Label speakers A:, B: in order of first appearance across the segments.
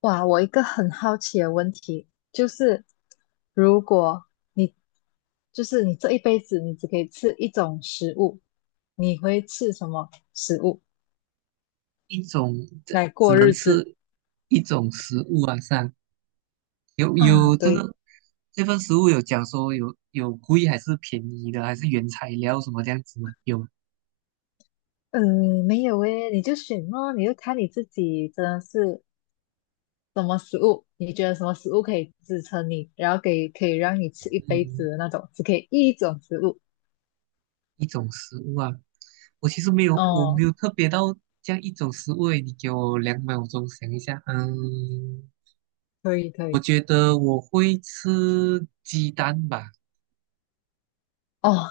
A: 哇，我一个很好奇的问题就是，如果你就是你这一辈子你只可以吃一种食物，你会吃什么食物
B: 一种只
A: 来
B: 只
A: 过
B: 能
A: 日子
B: 吃一种食物啊，上有
A: 啊？
B: 有这
A: 对，
B: 个这份食物有讲说有贵还是便宜的，还是原材料什么这样子吗？有吗
A: 嗯，没有诶，你就选咯，你就看你自己真的是什么食物，你觉得什么食物可以支撑你，然后给可以让你吃一辈
B: 嗯，
A: 子的那种，只可以一种食物。
B: 一种食物啊，我其实没有，我没
A: 哦，
B: 有特别到这样一种食物诶，你给我2秒钟想一下，嗯，
A: 可以可
B: 我
A: 以。
B: 觉得我会吃鸡蛋吧。
A: 哦，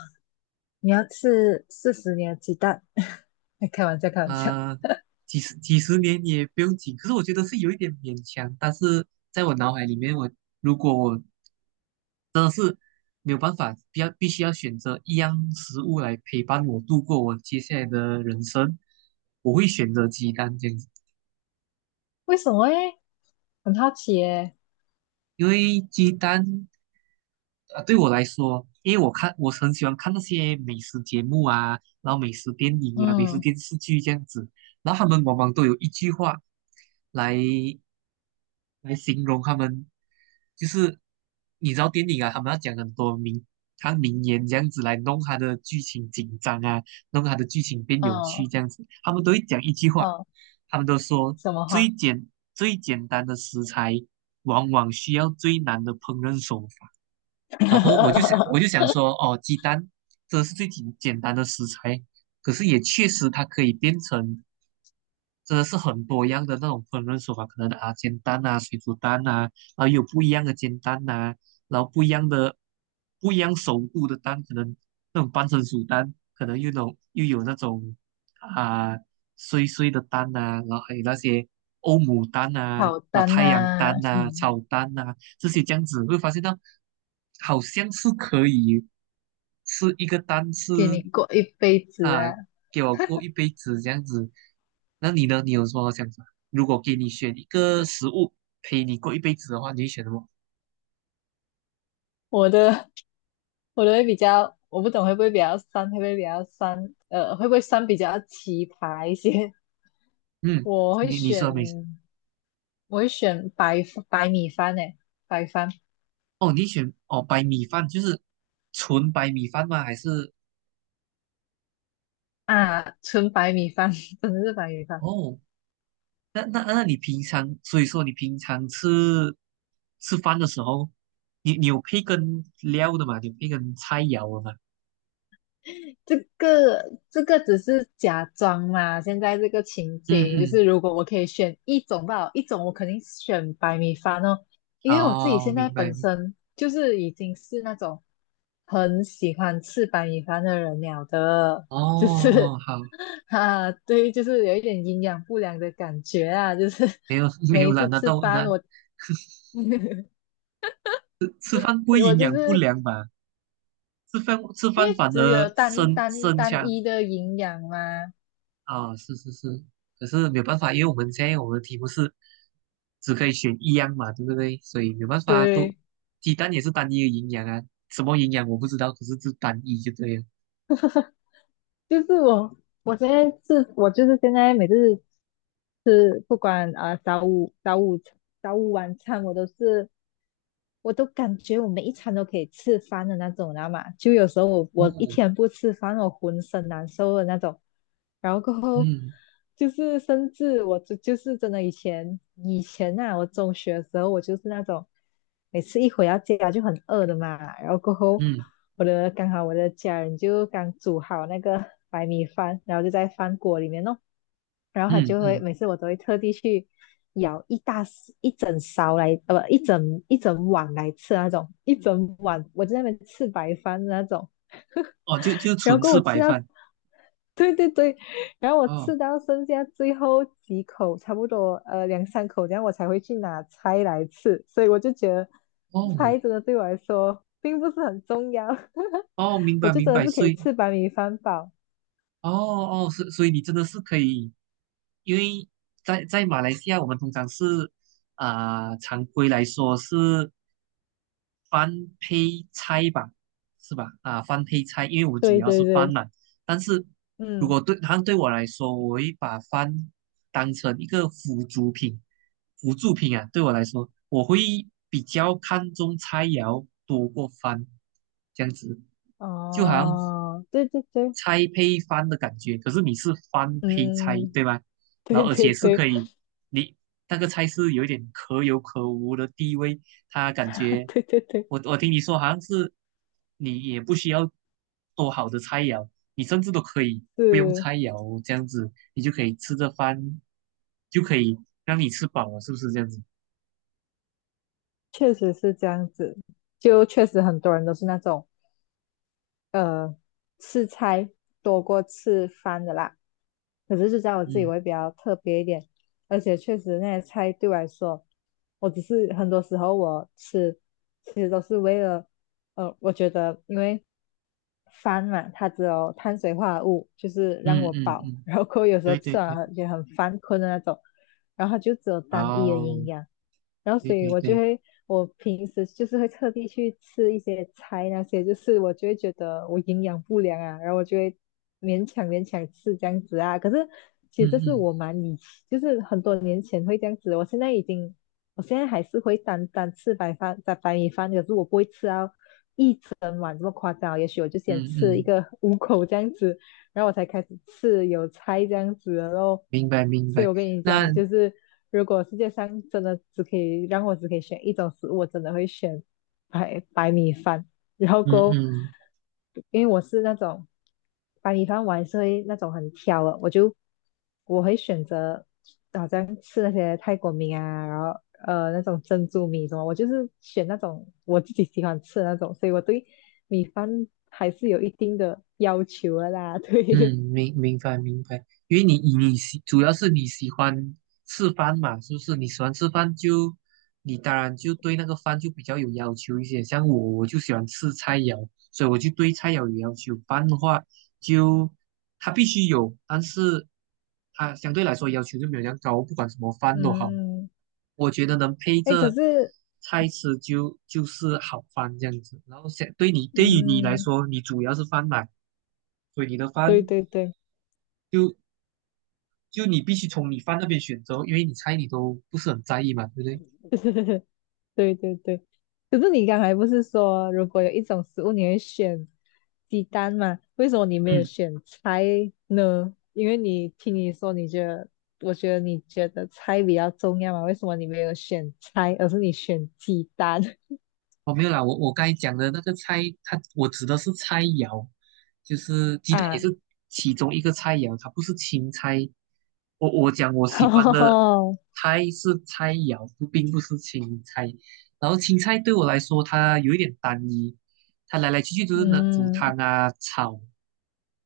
A: 你要吃40年的鸡蛋？开玩笑，开玩笑。
B: 呃，几十年也不用紧，可是我觉得是有一点勉强。但是在我脑海里面，如果我没有办法，必须要选择一样食物来陪伴我度过我接下来的人生，我会选择鸡蛋这样子，
A: 为什么诶？很好奇诶。
B: 因为鸡蛋对我来说，因为我很喜欢看那些美食节目啊，然后美食电影啊、美食
A: 嗯
B: 电视剧这样子，然后他们往往都有一句话来。来形容他们，就是你知道电影啊，他们要讲很多名，他名言这样子来弄他的剧情紧张啊，弄他的剧情变有
A: 嗯
B: 趣这样子，他们都会讲一句话，
A: 嗯，
B: 他们都说
A: 什么
B: 最
A: 话？
B: 简最简单的食材，往往需要最难的烹饪手法。然后我就 想说，哦，鸡蛋这是最简单的食材，可是也确实它可以变成真的是很多样的那种烹饪手法，可能啊煎蛋啊、水煮蛋啊，然后有不一样的煎蛋呐、然后不一样熟度的蛋，可能那种半成熟蛋，可能又有那种啊碎碎的蛋呐、然后还有那些欧姆蛋呐、
A: 好
B: 老
A: 单
B: 太阳
A: 呐、
B: 蛋呐、炒蛋呐、这些这样子，会发现到好像是可以吃一个蛋
A: 给你
B: 是。
A: 过一辈子
B: 啊，
A: 啊！
B: 给我过一辈子这样子。那你呢？你有什么想法？如果给你选一个食物陪你过一辈子的话，你会选什么？
A: 我的我的会比较，我不懂会不会比较酸，会不会比较酸？会不会酸比较奇葩一些？
B: 嗯，
A: 我会
B: 你
A: 选，
B: 说没？
A: 我会选白米饭诶，白饭
B: 哦，你选哦白米饭，就是纯白米饭吗？还是
A: 啊，纯白米饭，真的是白米饭。
B: 哦？那你平常，所以说你平常吃饭的时候，你有配跟料的吗？你有配跟菜肴的吗？
A: 这个这个只是假装嘛，现在这个情
B: 嗯
A: 景就是
B: 嗯，
A: 如果我可以选一种吧，一种我肯定选白米饭哦，因为我自己
B: 哦，
A: 现在
B: 明
A: 本
B: 白。
A: 身就是已经是那种很喜欢吃白米饭的人了的，
B: 哦
A: 就
B: 哦，
A: 是
B: 好，
A: 啊，对，就是有一点营养不良的感觉啊，就是
B: 没有 没
A: 每
B: 有
A: 一
B: 啦，
A: 次
B: 那
A: 吃
B: 都
A: 饭
B: 那
A: 我
B: 吃饭不会
A: 我
B: 营
A: 就
B: 养不
A: 是
B: 良吧？吃饭吃
A: 因
B: 饭
A: 为
B: 反
A: 只
B: 而
A: 有单
B: 生
A: 单
B: 生
A: 单
B: 强
A: 一的营养嘛，
B: 啊，是是是，可是没有办法，因为我们现在我们的题目是只可以选一样嘛，对不对？所以没有办法，都
A: 对。
B: 鸡蛋也是单一的营养啊，什么营养我不知道，可是就单一就对了。
A: 就是我，我现在是，我就是现在每次吃，不管啊、早午晚餐我都是，我都感觉我每一餐都可以吃饭的那种，你知道吗？就有时候我一
B: 哦，
A: 天不吃饭，我浑身难受的那种。然后过后
B: 嗯
A: 就是甚至我就是真的以前啊，我中学的时候我就是那种每次一回到家就很饿的嘛，然后过后
B: 嗯
A: 刚好我的家人就刚煮好那个白米饭，然后就在饭锅里面弄，然后他
B: 嗯
A: 就会
B: 嗯，
A: 每次我都会特地去舀一整勺来，不，一整碗来吃那种，一整碗我就在那边吃白饭的那种，
B: 哦，就
A: 然后
B: 纯
A: 给
B: 吃
A: 我吃
B: 白
A: 到，
B: 饭。
A: 对对对，然后我
B: 哦
A: 吃到剩下最后几口，差不多两三口这样，我才会去拿菜来吃，所以我就觉得
B: 哦
A: 菜真的对我来说并不是很重要，
B: 哦，明
A: 我
B: 白
A: 就
B: 明
A: 真的
B: 白，
A: 是可
B: 所
A: 以
B: 以
A: 吃白米饭饱，
B: 哦哦，所以你真的是可以，因为在马来西亚，我们通常是啊、常规来说是翻配菜吧，是吧？啊，翻配菜，因为我主
A: 对
B: 要是
A: 对
B: 翻
A: 对，
B: 嘛。但是如
A: 嗯。
B: 果对我来说，我会把翻当成一个辅助品，辅助品啊，对我来说，我会比较看重菜肴多过翻，这样子。就好像
A: 哦，对对对，
B: 拆配饭的感觉，可是你是饭配菜，
A: 嗯，
B: 对吗？然
A: 对
B: 后而
A: 对
B: 且是可
A: 对，
B: 以，你那个菜是有一点可有可无的地位，他感 觉
A: 对对对，
B: 我听你说好像是你也不需要多好的菜肴，你甚至都可以不用
A: 是，
B: 菜肴这样子，你就可以吃着饭就可以让你吃饱了，是不是这样子？
A: 确实是这样子，就确实很多人都是那种。呃，吃菜多过吃饭的啦。可是就在我自己
B: 嗯
A: 会比较特别一点，而且确实那些菜对我来说，我只是很多时候我吃，其实都是为了，我觉得因为饭嘛，它只有碳水化合物，就是让
B: 嗯
A: 我
B: 嗯
A: 饱，
B: 嗯，
A: 然后过后有时候
B: 对对
A: 吃完
B: 对，
A: 了也很犯困的那种，然后它就只有单一的
B: 哦，
A: 营养，然后
B: 对
A: 所以
B: 对
A: 我就
B: 对，
A: 会，我平时就是会特地去吃一些菜那些，就是我就会觉得我营养不良啊，然后我就会勉强吃这样子啊。可是其实
B: 嗯
A: 这是我
B: 嗯
A: 蛮以前，就是很多年前会这样子，我现在已经，我现在还是会单单吃白饭、白米饭，可是我不会吃啊，整碗这么夸张，也许我就先
B: 嗯
A: 吃一
B: 嗯，
A: 个五口这样子，然后我才开始吃有菜这样子，然后，
B: 明白明
A: 所以
B: 白。
A: 我跟你
B: 那
A: 讲，就是如果世界上真的只可以让我只可以选一种食物，我真的会选白米饭，然后
B: 嗯
A: 够，
B: 嗯
A: 因为我是那种白米饭我还是会那种很挑的，我就我会选择好像吃那些泰国米啊，然后那种珍珠米什么，我就是选那种我自己喜欢吃的那种，所以我对米饭还是有一定的要求的啦。
B: 嗯，
A: 对，
B: 明白明白，因为你你喜主要是你喜欢吃饭嘛，是不是？你喜欢吃饭就，你当然就对那个饭就比较有要求一些。像我，我就喜欢吃菜肴，所以我就对菜肴有要求。饭的话，就它必须有，但是它相对来说要求就没有那样高，不管什么饭都好，
A: 嗯，
B: 我觉得能配
A: 哎，可
B: 着
A: 是，
B: 菜吃就是好饭这样子。然后想对你对于你来
A: 嗯，
B: 说，你主要是饭嘛，所以你的
A: 对
B: 饭
A: 对对，
B: 就就你必须从你饭那边选择，因为你菜你都不是很在意嘛，对不对？
A: 对对对，可是你刚才不是说如果有一种食物你会选鸡蛋嘛？为什么你没有
B: 嗯。
A: 选菜呢？因为你听你说你觉得。我觉得你觉得菜比较重要嘛？为什么你没有选菜，而是你选鸡蛋？
B: 哦，没有啦，我刚才讲的那个菜，我指的是菜肴，就是鸡蛋也
A: 啊，
B: 是其中一个菜肴，它不是青菜。我讲我喜欢 的
A: 哦，
B: 菜是菜肴，不并不是青菜。然后青菜对我来说，它有一点单一，它来来去去就是能煮
A: 嗯，
B: 汤啊、炒，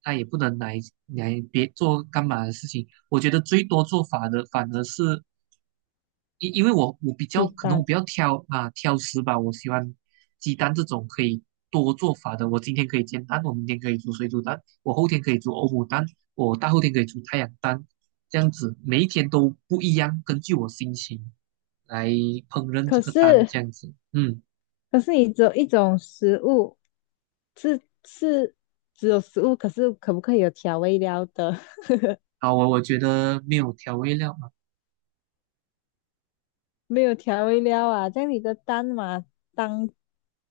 B: 它也不能来别做干嘛的事情。我觉得最多做法的反而是因为我我比
A: 鸡
B: 较可能我
A: 蛋。
B: 比较挑啊挑食吧，我喜欢鸡蛋这种可以多做法的。我今天可以煎蛋，我明天可以煮水煮蛋，我后天可以煮欧姆蛋，我大后天可以煮太阳蛋，这样子每一天都不一样，根据我心情来烹饪这
A: 可
B: 个蛋，
A: 是，
B: 这样子。嗯，
A: 可是你只有一种食物，是只有食物，可是可不可以有调味料的？
B: 好，我觉得没有调味料嘛，
A: 没有调味料啊，这样你的蛋嘛，当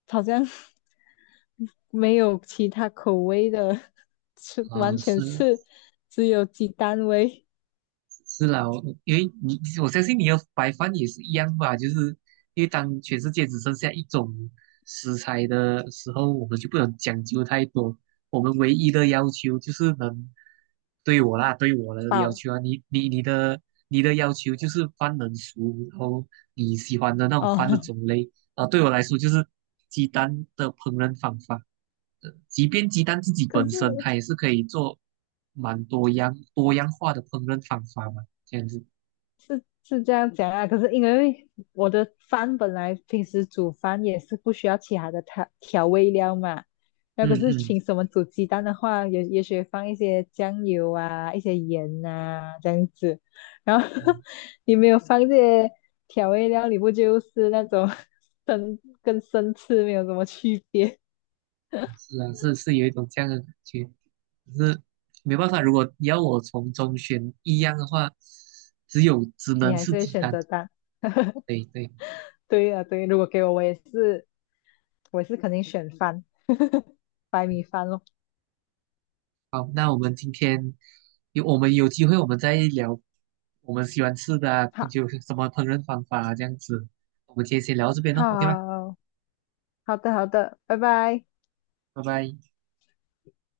A: 好像 没有其他口味的，是完全
B: 是
A: 是只有鸡蛋味
B: 是啦，我相信你要白饭也是一样吧，就是因为当全世界只剩下一种食材的时候，我们就不能讲究太多。我们唯一的要求就是能对我啦，对我 的要
A: 饱
B: 求啊，你的要求就是饭能熟，然后你喜欢的那种饭的
A: 哦。
B: 种类啊，对我来说就是鸡蛋的烹饪方法。即便鸡蛋自己
A: 可
B: 本
A: 是。
B: 身，它也是可以做蛮多样化的烹饪方法嘛，这样子。
A: 是这样讲啊，可是因为我的饭本来平时煮饭也是不需要其他的调味料嘛，那
B: 嗯
A: 可
B: 嗯，
A: 是
B: 嗯嗯
A: 凭什么煮鸡蛋的话，也也许放一些酱油啊，一些盐啊这样子，然后 你没有放这些调味料，你不就是那种 生吃没有什么区别？
B: 是啊，是是有一种这样的感觉，可是没办法，如果你要我从中选一样的话，只
A: 你
B: 能
A: 还
B: 是
A: 是会
B: 鸡
A: 选
B: 蛋。
A: 择蛋。
B: 对对，
A: 对啊，对啊，如果给我，我也是，肯定选饭，白米饭咯。
B: 好，那我们有机会，我们再聊我们喜欢吃的啊，
A: 好，
B: 就什么烹饪方法啊，这样子。我们今天先聊到这边咯，OK 吧，
A: 好。好的，好的，拜拜。
B: 拜拜。